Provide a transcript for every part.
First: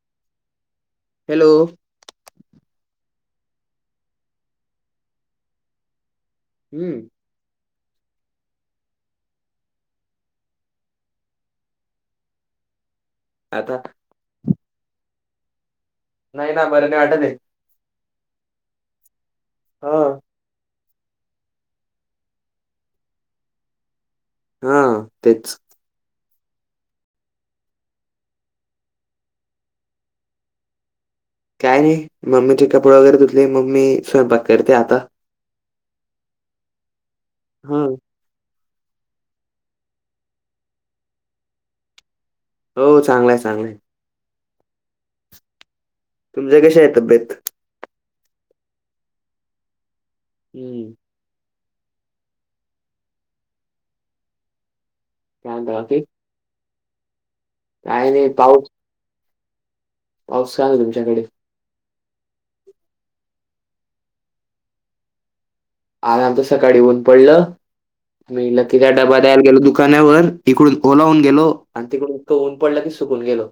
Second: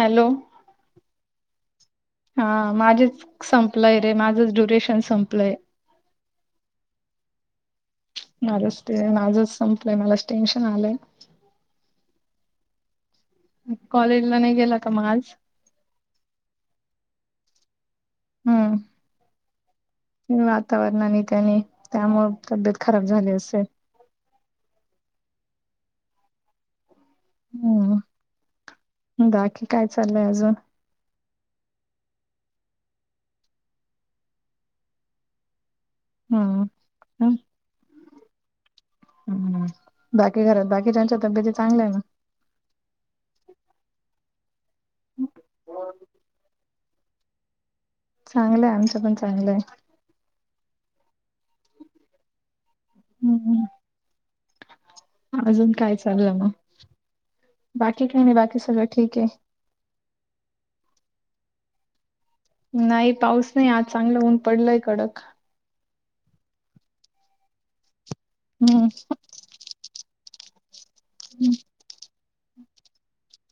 Hello hello हा माझेच संपलंय रे माझंच ड्युरेशन संपलंय. हम्म माझच ते आजच संपलंय मलाच टेन्शन आलंय. आता कॉलेजला नाही गेला का मग आज? नाही ना बर नाही वाटतंय. हा हम्म वातावरणाने त्याने त्यामुळे तब्येत खराब झाली असेल. हा तेच. हम्म बाकी काय चाललंय अजून. काय नाही मम्मीचे कपडे वगैरे धुतले मम्मी स्वयंपाक करते आता. हम्म हं. हम्म हम्म. बाकी घरात बाकीच्यांच्या तब्येती चांगल्या आहे ना. हो चांगल आहे चांगल आहे. [unintelligible] तुमच्या कशा आहे तब्येत. चांगलं आहे आमचं पण चांगलं आहे. हम्म हम्म हम्म अजून म्हणता काय बाकी चालू आहे मग. बाकी काय काही नाही बाकी पाऊस सगळं ठीक आहे. पाऊस आहे ना तुमच्याकडे. नाही पाऊस नाही आज चांगलं ऊन पडलंय कडक. आज आमच्यात सकाळी ऊन पडलं आणि लकी हम्म काय डबा डायरेक्ट गेलो दुकानावर इकडून ओला होऊन गेलो आणि तिकडून परत ऊन पडलं की सुकून गेलो.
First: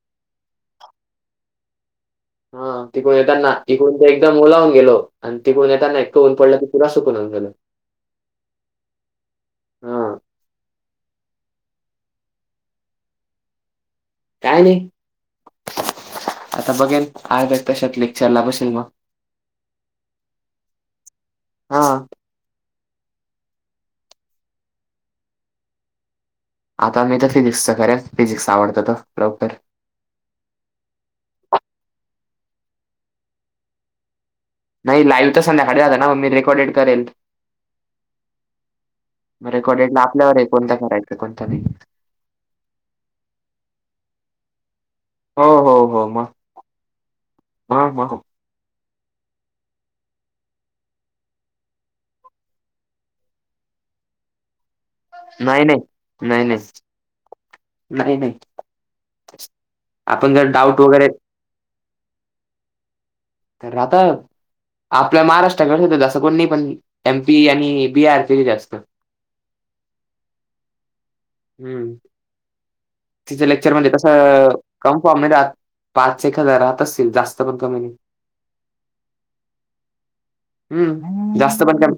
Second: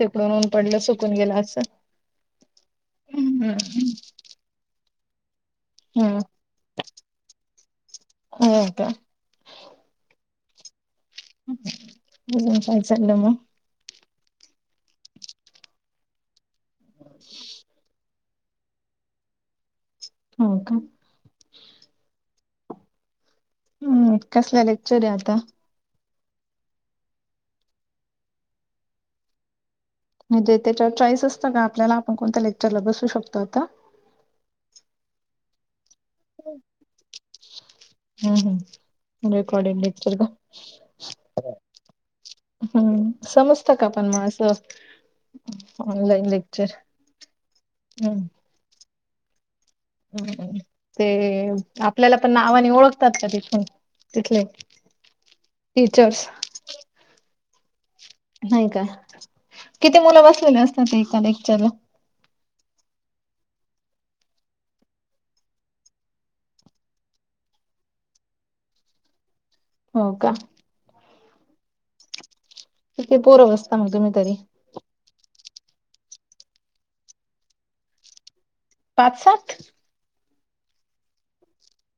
तिकडून ऊन पडलं सुकून गेला असल. हा तिकडुन येताना [unintelligible] ते एकदम ओला होऊन गेलो. आणि तिकडून येताना इतकं ऊन पडलं की पुरा सुकूनचं गेलो. हो का? हा अजून काय चाल्लंय मग? काय नाही आता बघेन आहे तशेच लेक्चरला बसेन मग. हो का. हा हम्म मग कसल लेक्चर आहे आता. आता मी तर फिजिक्सचं करेन फिजिक्स आवडतं तर प्रॉपर. म्हणजे त्याच्यावर चॉईस असतं का आपल्याला आपण कोणत्या लेक्चरला बसू शकतोय आता? नाही लाईव्ह तर संध्याकाळी आहे ना मी रेकॉर्डेड करेल. हम्म हम्म. म रेकॉर्डेड रेकॉर्डेडला लेक्चर का? आपल्यावर आहे कोणता करायचा कोणता नाही. हम्म समजत का पण मग असं हो हो हो मग ऑनलाईन लेक्चर? [unintelligible] हम्म [inaudible] हम्म. ते आपल्याला पण नावाने ओळखतात का तिथून तिथले? नाही नाही टीचर्स नाही नाही. नाही का किती मुलं आपण जर बसलेले डाऊट असतात वगैरे एका लेक्चरला? [inaudible] तर आता आपल्या महाराष्ट्राकडील इथं जास्त कोण नाही पण एमपी आणि बीआर चे जास्त हो का? हम्म. किती तिच पोरं लेक्चर बसता म्हणजे मग तुम्ही तरी? कसं कम फॉर्म नाही पाच एक हजार राहत असतील जास्त पण कमी नाही. पाच सात. हम्म जास्त पण कमी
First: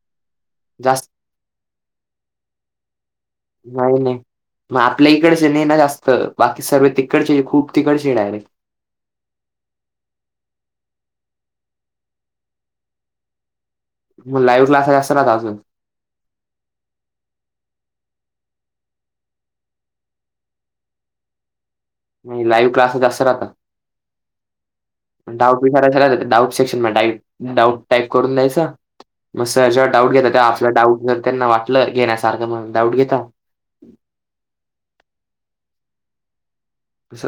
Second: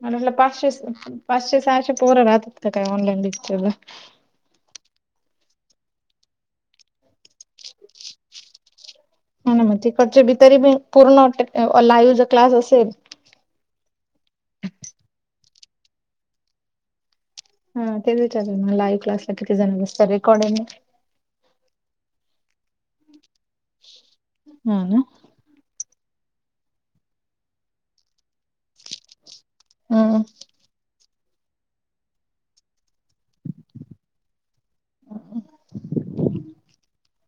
म्या म्हणलं पाचशेच जास्त पाचशे सहाशे पोर राहत्यात का काय ऑनलाईन. लेक्चरला. नाही नाही मग आपल्या इकडच नाही ना जास्त बाकी सर्व तिकडचे खूप तिकडचे डायरेक्ट. ह मग तिकडचे भी तरी बी पूर्ण लाईव्ह ज क्लास असेल. मग लाईव्ह क्लास आहे असतात ना अजून. हा ते विचार ना लाईव्ह क्लास ला किती जण बसतात रेकॉर्डिंग. नाही लाईव्ह क्लास जास्त राहता. हा ना, डाऊट विचारयच डाऊट सेक्शन म डा डाऊट टाईप करून द्यायचं. मग सर ज्यावर डाऊट हम्म घेता तेव आपला डाऊट जर त्यांना वाटलं घेण्यासारखं मग डाऊट घेता. स,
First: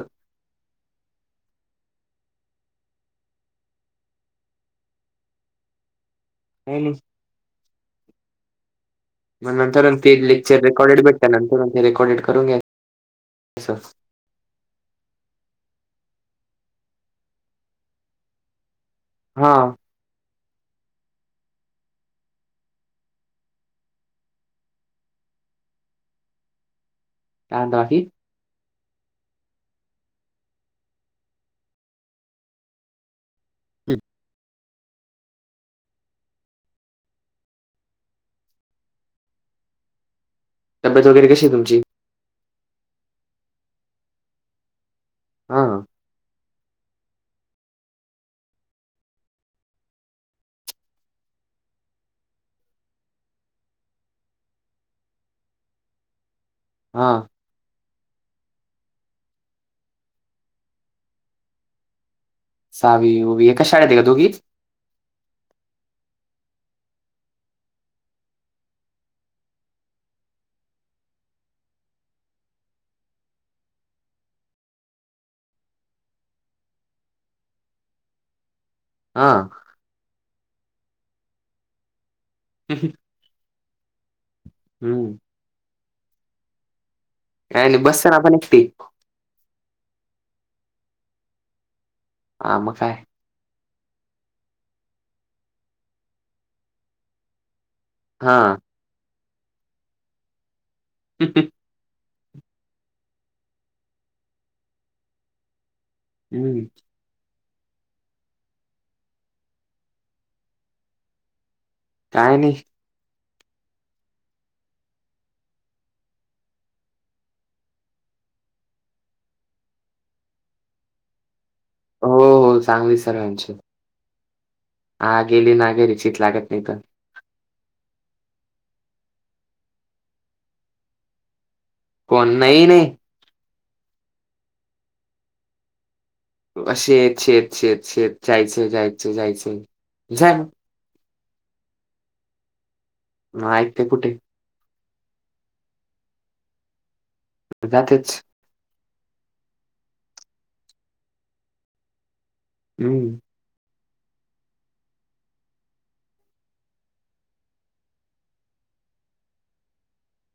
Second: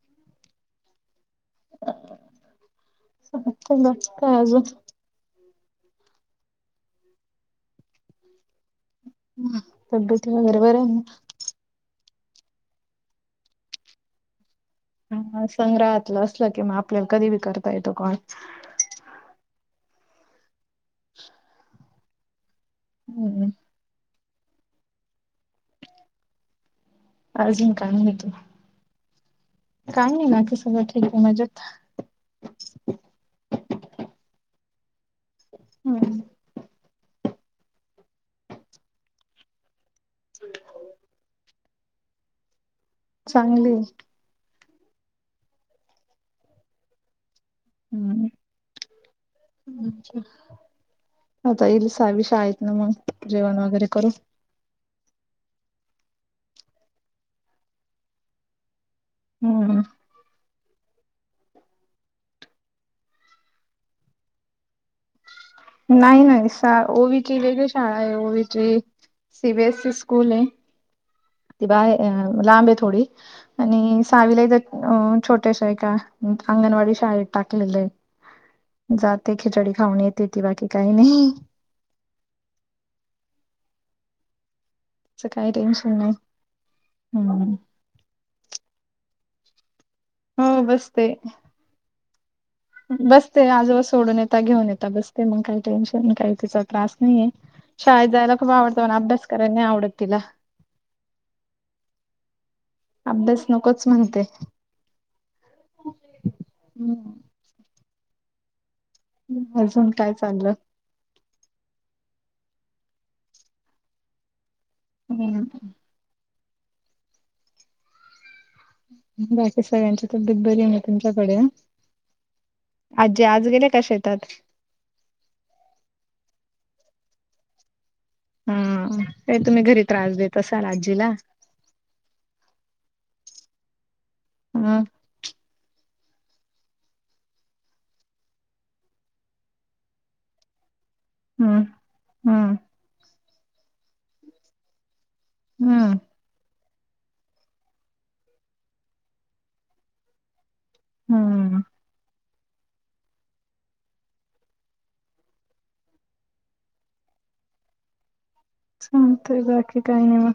स नस् काज [unintelligible] नेले. मग नंतर ते तब्येती वगैरे लेक्चर बऱ्या रेकॉर्डेड आहेत भेटत नंतर ते रेकॉर्डेड करून घ्या असंच. हा संग्रहातलं असलं की मग आपल्याला कधी बी करता येतो कॉल. हा, हम्म, अजून म्हणता बाकी? काय तू काय नाही ना कि सगळं ठीक आहे मज्याेत. पिप, होय, ह [unintelligible] तब्येत वगैरे कशी आहे तमची. चांगली हाय. हा आ, हम्म्च्छा. आता इल सावी शाळेतून मग जेवण वगैरे करु. हा, हम्. [inaudible] सावी ओवी एकाच शाळेत आहे का दोघीच. नाही नाही सा ओवीचे वेगळी शाळा आहे ओवीची सी बीएस ई स्कूल आहे. ती बाहे अ लांब आहे थोडी. आणि सावीलाही ह्याच्यात छोट्या स्या एका अंगणवाडी शाळेत टाकलेलं आहे. जाते हां. खिचडी खाऊन येते ती बाकी काही नाही. अ ''हं '' हम्म, काय टेन्शन नाही. हम्म. काय नाही [unintelligible] बसतात. हो बसते. हा मग. काय बसते आजोबा सोडून येता घेऊन येेतता बसते मग काही टेन्शन काही तिचा त्रास नाहीये. शाळेत जायला हा खूप आवडतं पण अभ्यास करायला नाही आवडत तिला. ''हं'' हं'' अभ्यास नकोच म्हणते. हम्म, ''हं '' अजून काय चाललं? काय नाही. हम्म. बाकी सगळ्यांची तब्येत बरी आहे ना, तुमच्याकडे? हो हो चांगली आजी, आज सर्वांची गेल्या का शेतात? हा, गेली ना गं र, चित लागत नाही इथं. हम्म्, काय तुम्ही घरी त्रास देत असाल आजीला. कोण, नाही नाही. हम्म्. शेत.. शेत.. शेत.. शेत.. जायचं.. जायचं.. जायचंय झालं! हम्म. मग ऐकते कुठे? हम्म. जातेच. हम्म. हम्म. चालतंय, बाकी काय नाही मग.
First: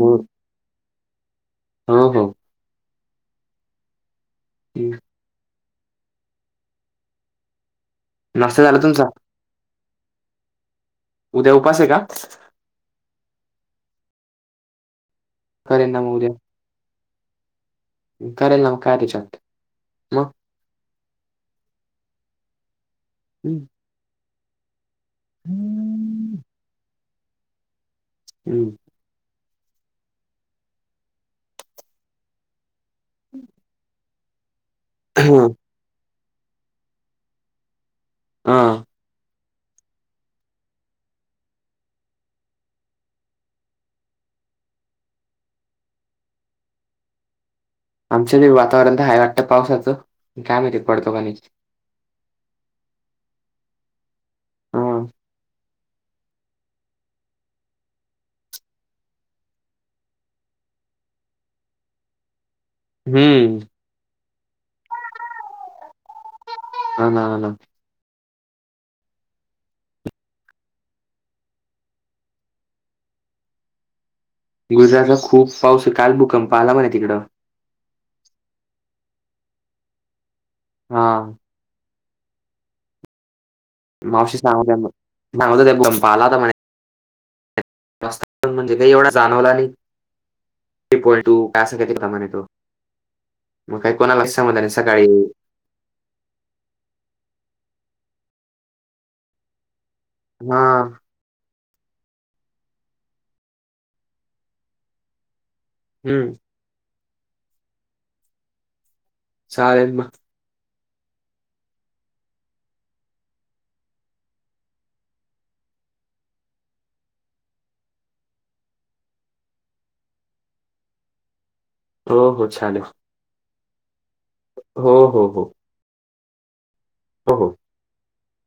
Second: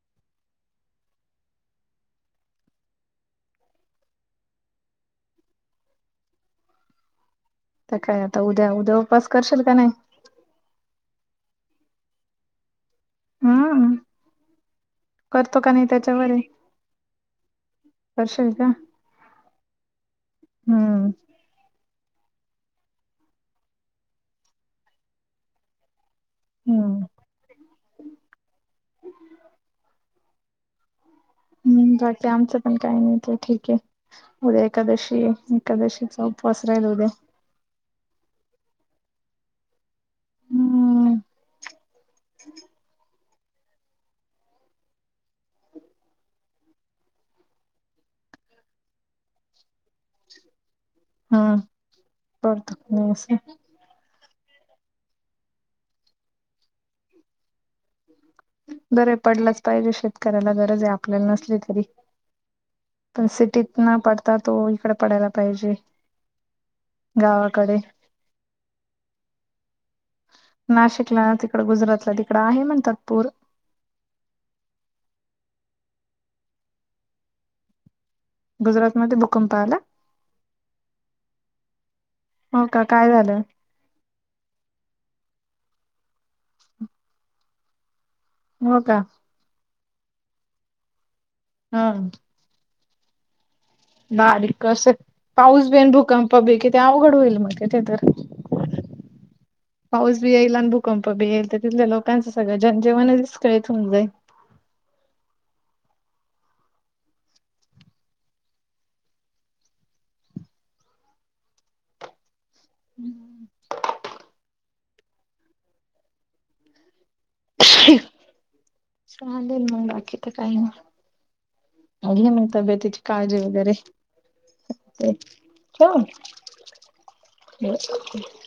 हो‌. हो हो. हम्. तर काय आता? नाश्ता उद्या, झाला उद्या तुमचा उपास करशील का नाही. उद्या उपास आहे का? हम्, करतो का नाही करेन ना मग उद्या त्याच्यावर आहे. करशील करेल ना मग, काय तेच्यात. मग. हम्म. हं. हम्म. हम्म. हम्म. हम्म्, बाकी आमच्यात पण काही नाही, ते ठीक आहे. उद्या एकादशी‌ आहे, एकादशीचा उपवास राहील उद्या. आ. हम्म. आमच्यात बी वातावरण तर हाय वाटतं, पावसाचं. काय माहिती, पडतो का नाही. पडतो की नाही असं. हा. बरेय पडलाच पाहिजे. शेतकऱ्याला गरज आहे, आपल्याला नसली तरी. पण हम्म. सिटीत ना पडता, तो इकडे पडायला पाहिजे. हा ना हा ना गावाकडे. नाशिकला तिकडं, गुजरातला तिकडं आहे म्हणतात पोरं. गुजरातला खूप पाऊस आहे. काल भूकंप आला म्हणे तिकडं. गुजरात मध्ये भूकंप आला? हा. हो का, काय झालं? मावशी सांगत होती, [unintelligible] सांगत होत्या भुकंप आला होता म्हणे. त्रास तर म्हणजे हो काही का एवढा जाणवला नाही, इक्वल टू काय असं काय ते हम प्रमाण येतो. बारीक असे, सकाळी पाऊस बीन भूकंप पबलीिकथ अवघड होईल मग तिथे तर पाऊस बी येईल हा आणि भूकंप बील तर तिथल्या लोकांचंगळं जनजीवन, दिस्कळी होन जाईल हम्म्मः! ! साहेबभ! ! हम्म [inaudible] चालेल मग बाकी, तर काही ना? अ हो मी हो चालेल तब्यतीची काळजी वगैरे हो ते हो हो च! ! हो हो! ! ह [inaudible] [unintelligible] [inaudible]